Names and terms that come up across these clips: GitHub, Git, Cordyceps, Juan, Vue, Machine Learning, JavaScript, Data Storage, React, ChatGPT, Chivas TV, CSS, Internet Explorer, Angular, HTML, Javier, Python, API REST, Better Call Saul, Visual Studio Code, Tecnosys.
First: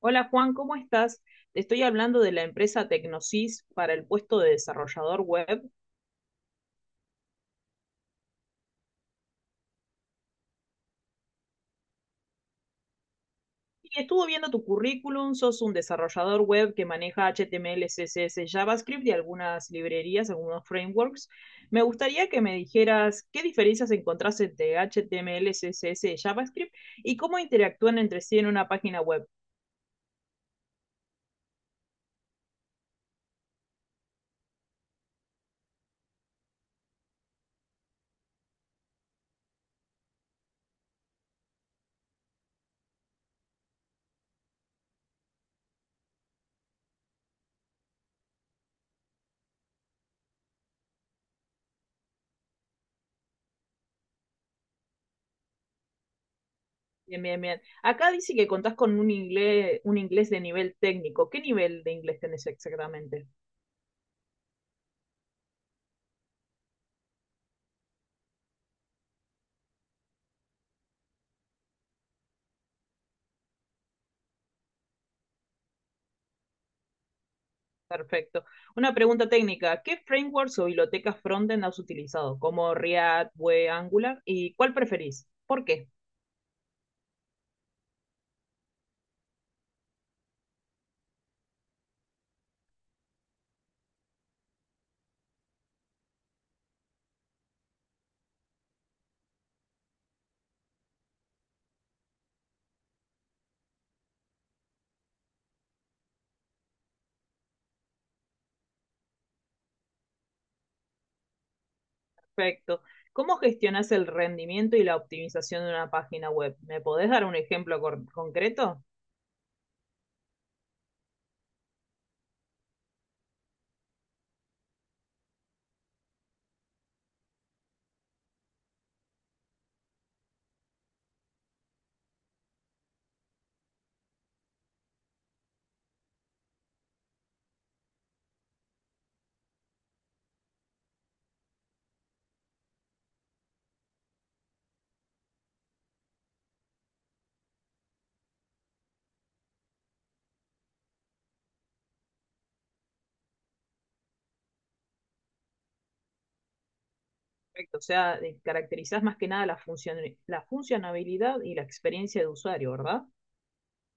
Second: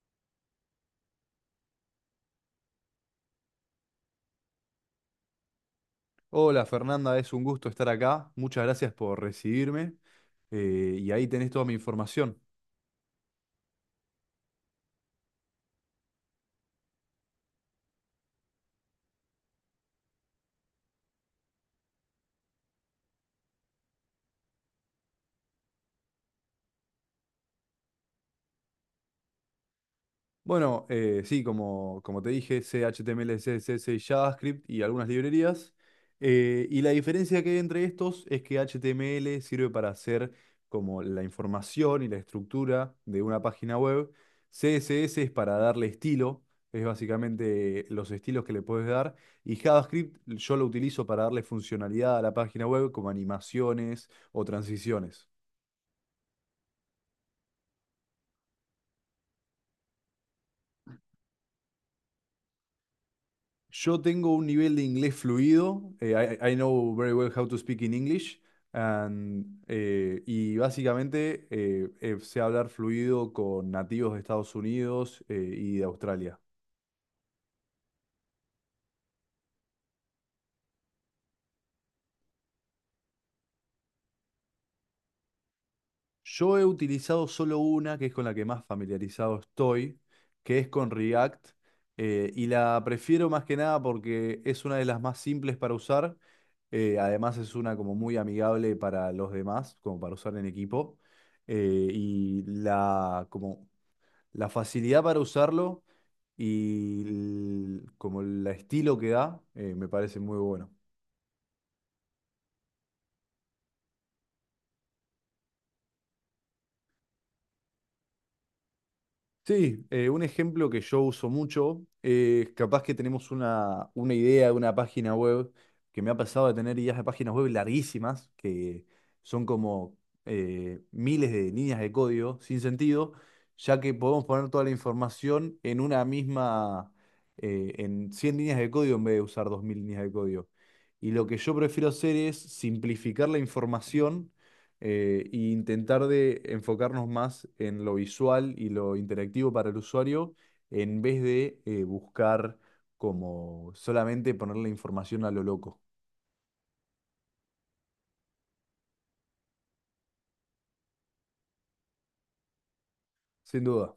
Hola Juan, ¿cómo estás? Te estoy hablando de la empresa Tecnosys para el puesto de desarrollador web. Hola Fernanda, es un gusto estar acá. Muchas gracias por recibirme. Y ahí tenés toda mi información. Y estuve viendo tu currículum, sos un desarrollador web que maneja HTML, CSS, JavaScript y algunas librerías, algunos frameworks. Me gustaría que me dijeras qué diferencias encontrás entre HTML, CSS y JavaScript y cómo interactúan entre sí en una página web. Bueno, sí, como te dije, C, HTML, CSS y JavaScript y algunas librerías. Y la diferencia que hay entre estos es que HTML sirve para hacer como la información y la estructura de una página web. CSS es para darle estilo, es básicamente los estilos que le puedes dar. Y JavaScript yo lo utilizo para darle funcionalidad a la página web como animaciones o transiciones. Bien, bien, bien. Acá dice que contás con un inglés de nivel técnico. ¿Qué nivel de inglés tenés exactamente? Yo tengo un nivel de inglés fluido. I know very well how to speak in English. And y básicamente sé hablar fluido con nativos de Estados Unidos y de Australia. Perfecto. Una pregunta técnica. ¿Qué frameworks o bibliotecas frontend has utilizado? Como React, Vue, Angular. ¿Y cuál preferís? ¿Por qué? Yo he utilizado solo una, que es con la que más familiarizado estoy, que es con React, y la prefiero más que nada porque es una de las más simples para usar, además es una como muy amigable para los demás, como para usar en equipo, eh, y la, como, la facilidad para usarlo y como el estilo que da, me parece muy bueno. Perfecto. ¿Cómo gestionas el rendimiento y la optimización de una página web? ¿Me podés dar un ejemplo cor- concreto? Sí, un ejemplo que yo uso mucho es capaz que tenemos una idea de una página web, que me ha pasado de tener ideas de páginas web larguísimas, que son como miles de líneas de código sin sentido, ya que podemos poner toda la información en una misma, en 100 líneas de código en vez de usar 2000 líneas de código. Y lo que yo prefiero hacer es simplificar la información e intentar de enfocarnos más en lo visual y lo interactivo para el usuario en vez de buscar como solamente ponerle información a lo loco. Perfecto. O sea, de- caracterizás más que nada la función, la funcionalidad y la experiencia de usuario, ¿verdad? Sin duda.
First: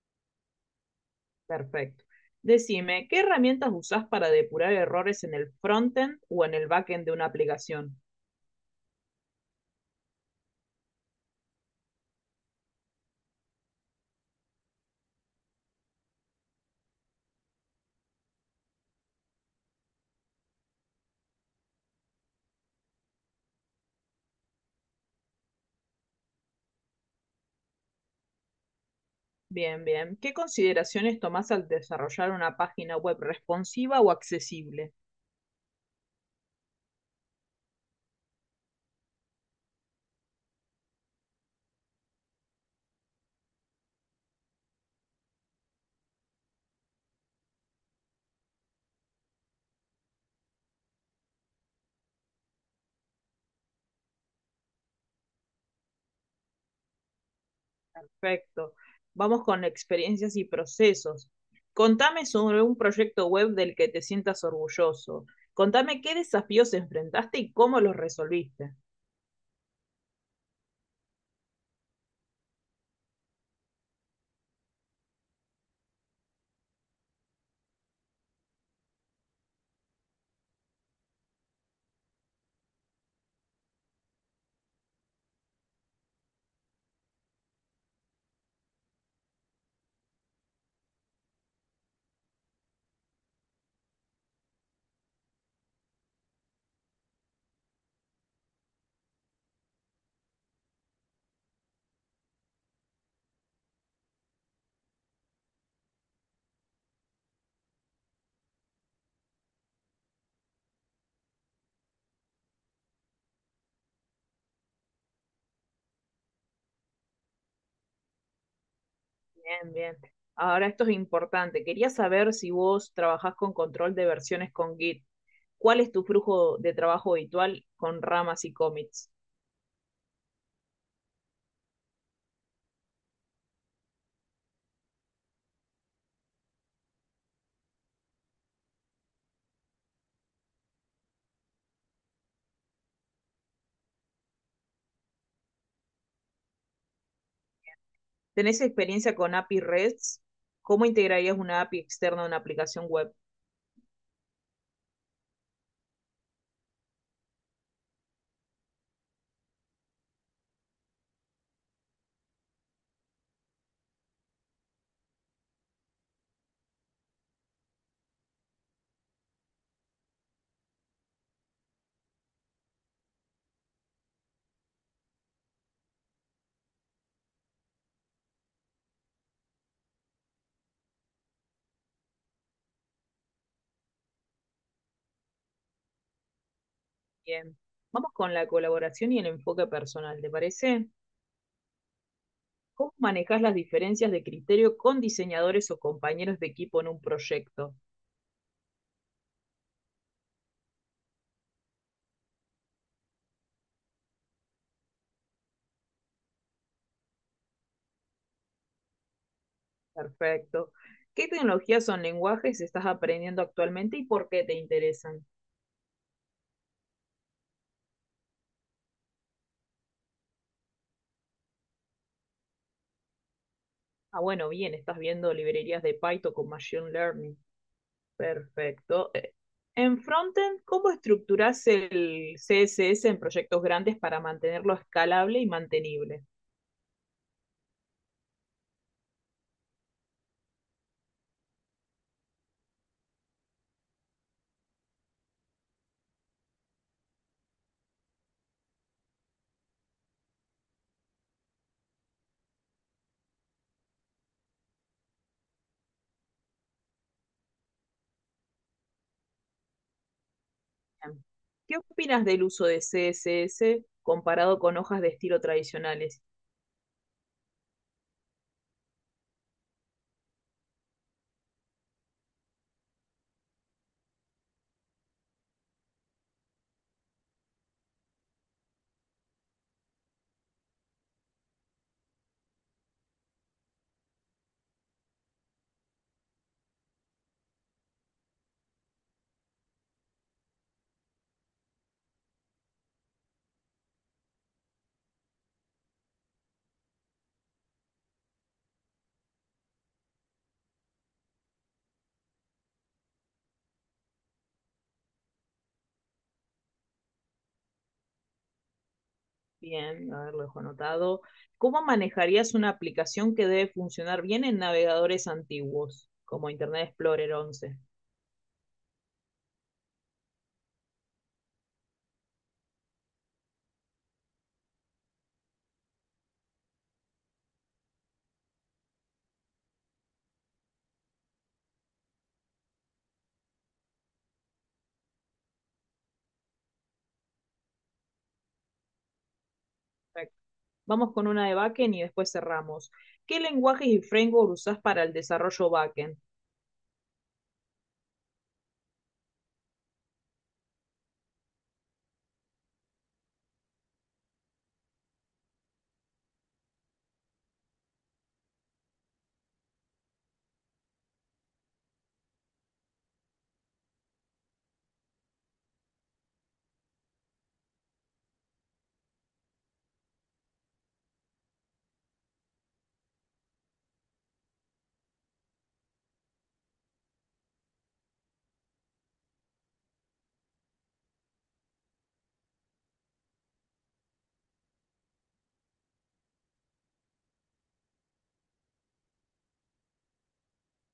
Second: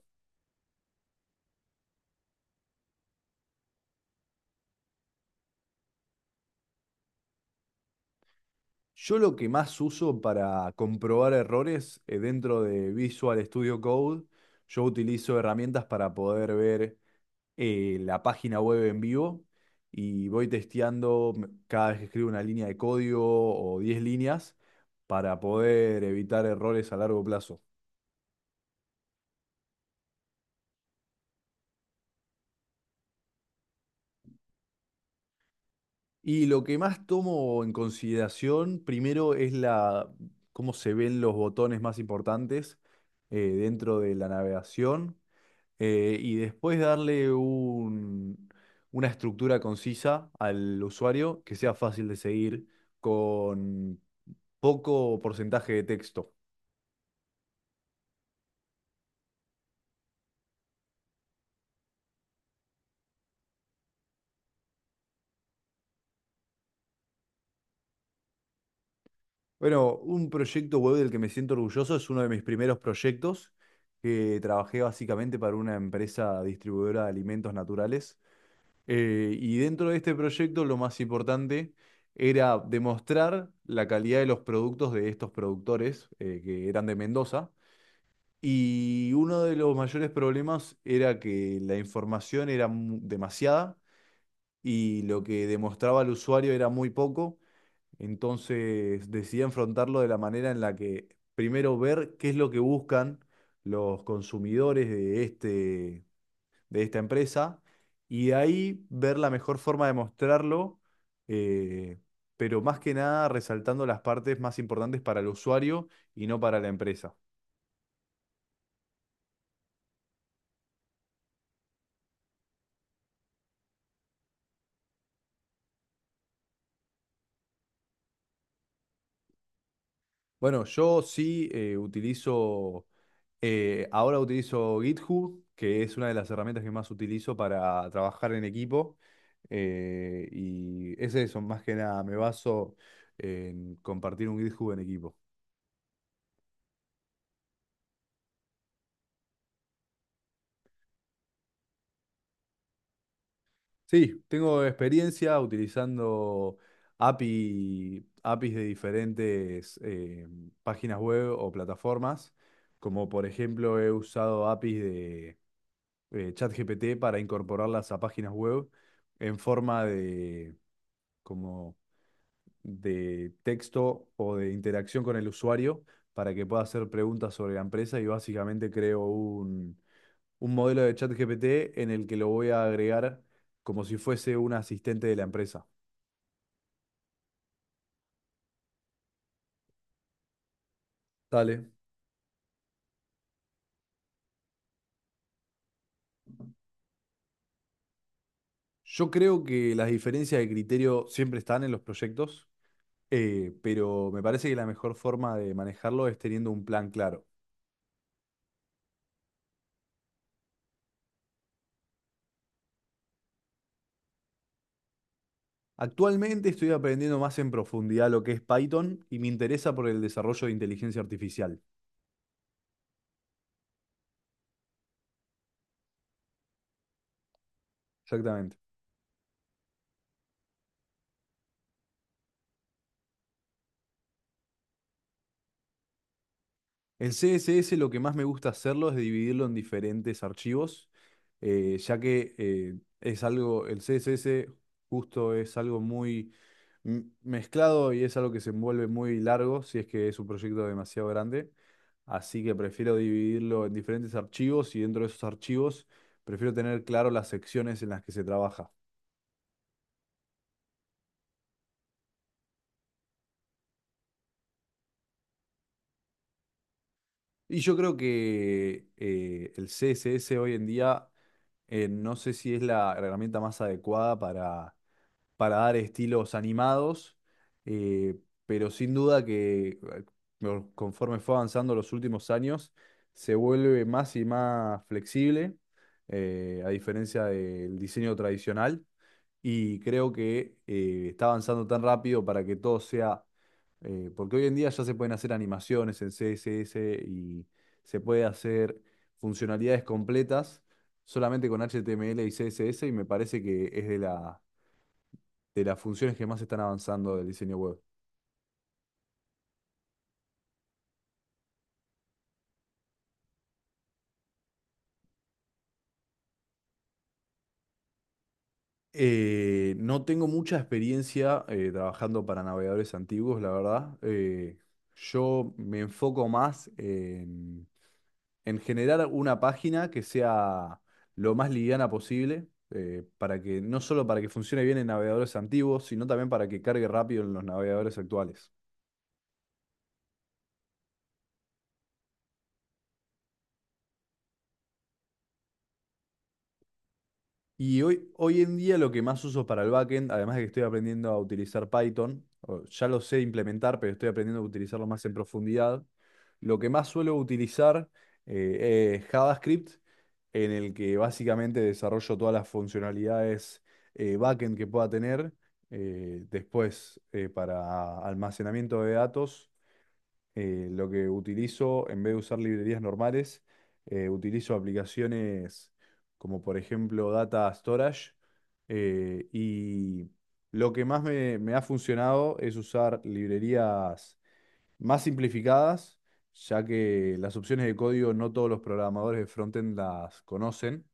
Perfecto. Decime, ¿qué herramientas usás para depurar errores en el frontend o en el backend de una aplicación? Yo lo que más uso para comprobar errores dentro de Visual Studio Code, yo utilizo herramientas para poder ver la página web en vivo y voy testeando cada vez que escribo una línea de código o 10 líneas para poder evitar errores a largo plazo. Bien, bien. ¿Qué consideraciones tomás al desarrollar una página web responsiva o accesible? Y lo que más tomo en consideración primero es la, cómo se ven los botones más importantes dentro de la navegación y después una estructura concisa al usuario que sea fácil de seguir con poco porcentaje de texto. Perfecto. Vamos con experiencias y procesos. Contame sobre un proyecto web del que te sientas orgulloso. Contame qué desafíos enfrentaste y cómo los resolviste. Bueno, un proyecto web del que me siento orgulloso es uno de mis primeros proyectos, que trabajé básicamente para una empresa distribuidora de alimentos naturales. Y dentro de este proyecto lo más importante era demostrar la calidad de los productos de estos productores, que eran de Mendoza. Y uno de los mayores problemas era que la información era demasiada y lo que demostraba al usuario era muy poco. Entonces decidí enfrentarlo de la manera en la que primero ver qué es lo que buscan los consumidores de de esta empresa y de ahí ver la mejor forma de mostrarlo, eh, pero más que nada resaltando las partes más importantes para el usuario y no para la empresa. Bien, bien. Ahora esto es importante. Quería saber si vos trabajás con control de versiones con Git. ¿Cuál es tu flujo de trabajo habitual con ramas y commits? Bueno, yo sí ahora utilizo GitHub, que es una de las herramientas que más utilizo para trabajar en equipo. Y es eso, más que nada, me baso en compartir un GitHub en equipo. ¿Tenés experiencia con API REST? ¿Cómo integrarías una API externa a una aplicación web? Sí, tengo experiencia utilizando APIs de diferentes páginas web o plataformas, como por ejemplo he usado APIs de... ChatGPT para incorporarlas a páginas web en forma de, como de texto o de interacción con el usuario para que pueda hacer preguntas sobre la empresa y básicamente creo un modelo de ChatGPT en el que lo voy a agregar como si fuese un asistente de la empresa. Bien. Vamos con la colaboración y el enfoque personal, ¿te parece? Dale. ¿Cómo manejas las diferencias de criterio con diseñadores o compañeros de equipo en un proyecto? Yo creo que las diferencias de criterio siempre están en los proyectos, pero me parece que la mejor forma de manejarlo es teniendo un plan claro. Perfecto. ¿Qué tecnologías o lenguajes estás aprendiendo actualmente y por qué te interesan? Actualmente estoy aprendiendo más en profundidad lo que es Python y me interesa por el desarrollo de inteligencia artificial. Ah, bueno, bien, estás viendo librerías de Python con Machine Learning. Exactamente. Perfecto. En frontend, ¿cómo estructurás el CSS en proyectos grandes para mantenerlo escalable y mantenible? En CSS lo que más me gusta hacerlo es dividirlo en diferentes archivos, ya que es algo, el CSS justo es algo muy mezclado y es algo que se envuelve muy largo si es que es un proyecto demasiado grande. Así que prefiero dividirlo en diferentes archivos y dentro de esos archivos prefiero tener claro las secciones en las que se trabaja. Bien. ¿Qué opinas del uso de CSS comparado con hojas de estilo tradicionales? Y yo creo que el CSS hoy en día, no sé si es la herramienta más adecuada para dar estilos animados, eh, pero sin duda que conforme fue avanzando los últimos años, se vuelve más y más flexible, a diferencia del diseño tradicional, y creo que está avanzando tan rápido para que todo sea, porque hoy en día ya se pueden hacer animaciones en CSS y se puede hacer funcionalidades completas solamente con HTML y CSS y me parece que es de la de las funciones que más están avanzando del diseño web. Bien, a ver, lo dejo anotado. ¿Cómo manejarías una aplicación que debe funcionar bien en navegadores antiguos, como Internet Explorer 11? No tengo mucha experiencia trabajando para navegadores antiguos, la verdad. Yo me enfoco más en generar una página que sea lo más liviana posible, para que no solo para que funcione bien en navegadores antiguos, sino también para que cargue rápido en los navegadores actuales. Vamos con una de backend y después cerramos. ¿Qué lenguajes y framework usás para el desarrollo backend? Y hoy en día lo que más uso para el backend, además de que estoy aprendiendo a utilizar Python, o ya lo sé implementar, pero estoy aprendiendo a utilizarlo más en profundidad, lo que más suelo utilizar es JavaScript, en el que básicamente desarrollo todas las funcionalidades backend que pueda tener, después para almacenamiento de datos lo que utilizo, en vez de usar librerías normales, utilizo aplicaciones como por ejemplo Data Storage. Y lo que más me ha funcionado es usar librerías más simplificadas, ya que las opciones de código no todos los programadores de frontend las conocen,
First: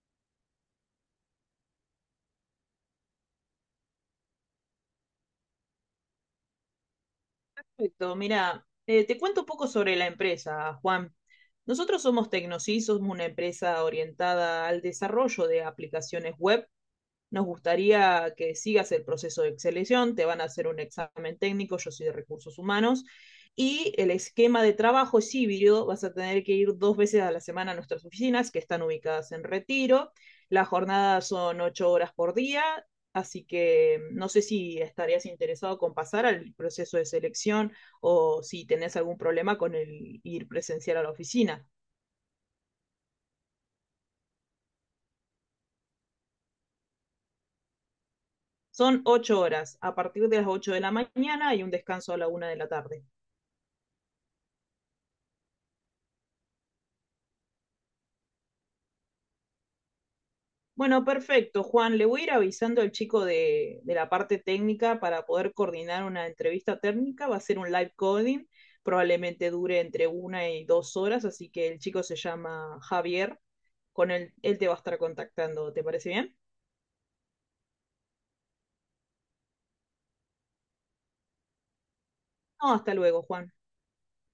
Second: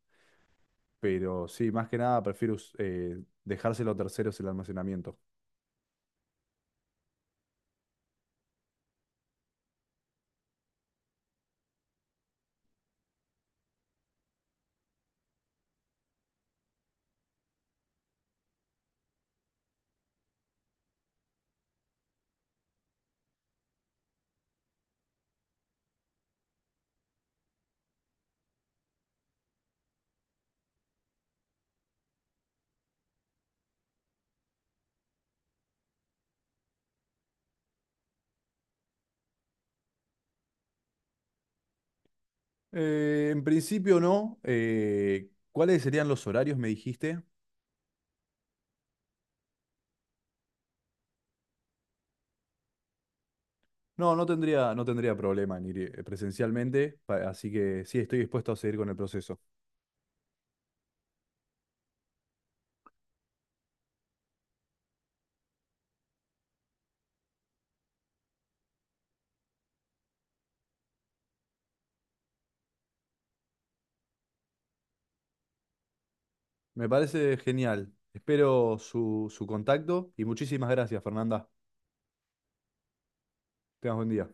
pero sí, más que nada prefiero dejárselo a terceros el almacenamiento. Perfecto, mira, te cuento un poco sobre la empresa, Juan. Nosotros somos Tecnosys, somos una empresa orientada al desarrollo de aplicaciones web, nos gustaría que sigas el proceso de selección. Te van a hacer un examen técnico, yo soy de recursos humanos, y el esquema de trabajo es híbrido. Vas a tener que ir 2 veces a la semana a nuestras oficinas que están ubicadas en retiro. Las jornadas son 8 horas por día, así que no sé si estarías interesado con pasar al proceso de selección o si tenés algún problema con el ir presencial a la oficina. En principio no. ¿Cuáles serían los horarios, me dijiste? Son ocho horas, a partir de las 8 de la mañana y un descanso a la 1 de la tarde. No, no tendría problema en ir presencialmente, así que sí, estoy dispuesto a seguir con el proceso. Bueno, perfecto, Juan. Le voy a ir avisando al chico de la parte técnica para poder coordinar una entrevista técnica. Va a ser un live coding, probablemente dure entre 1 y 2 horas, así que el chico se llama Javier. Con él, él te va a estar contactando. ¿Te parece bien? Me parece genial. Espero su contacto y muchísimas gracias, Fernanda. No, hasta luego, Juan. Tengas buen día.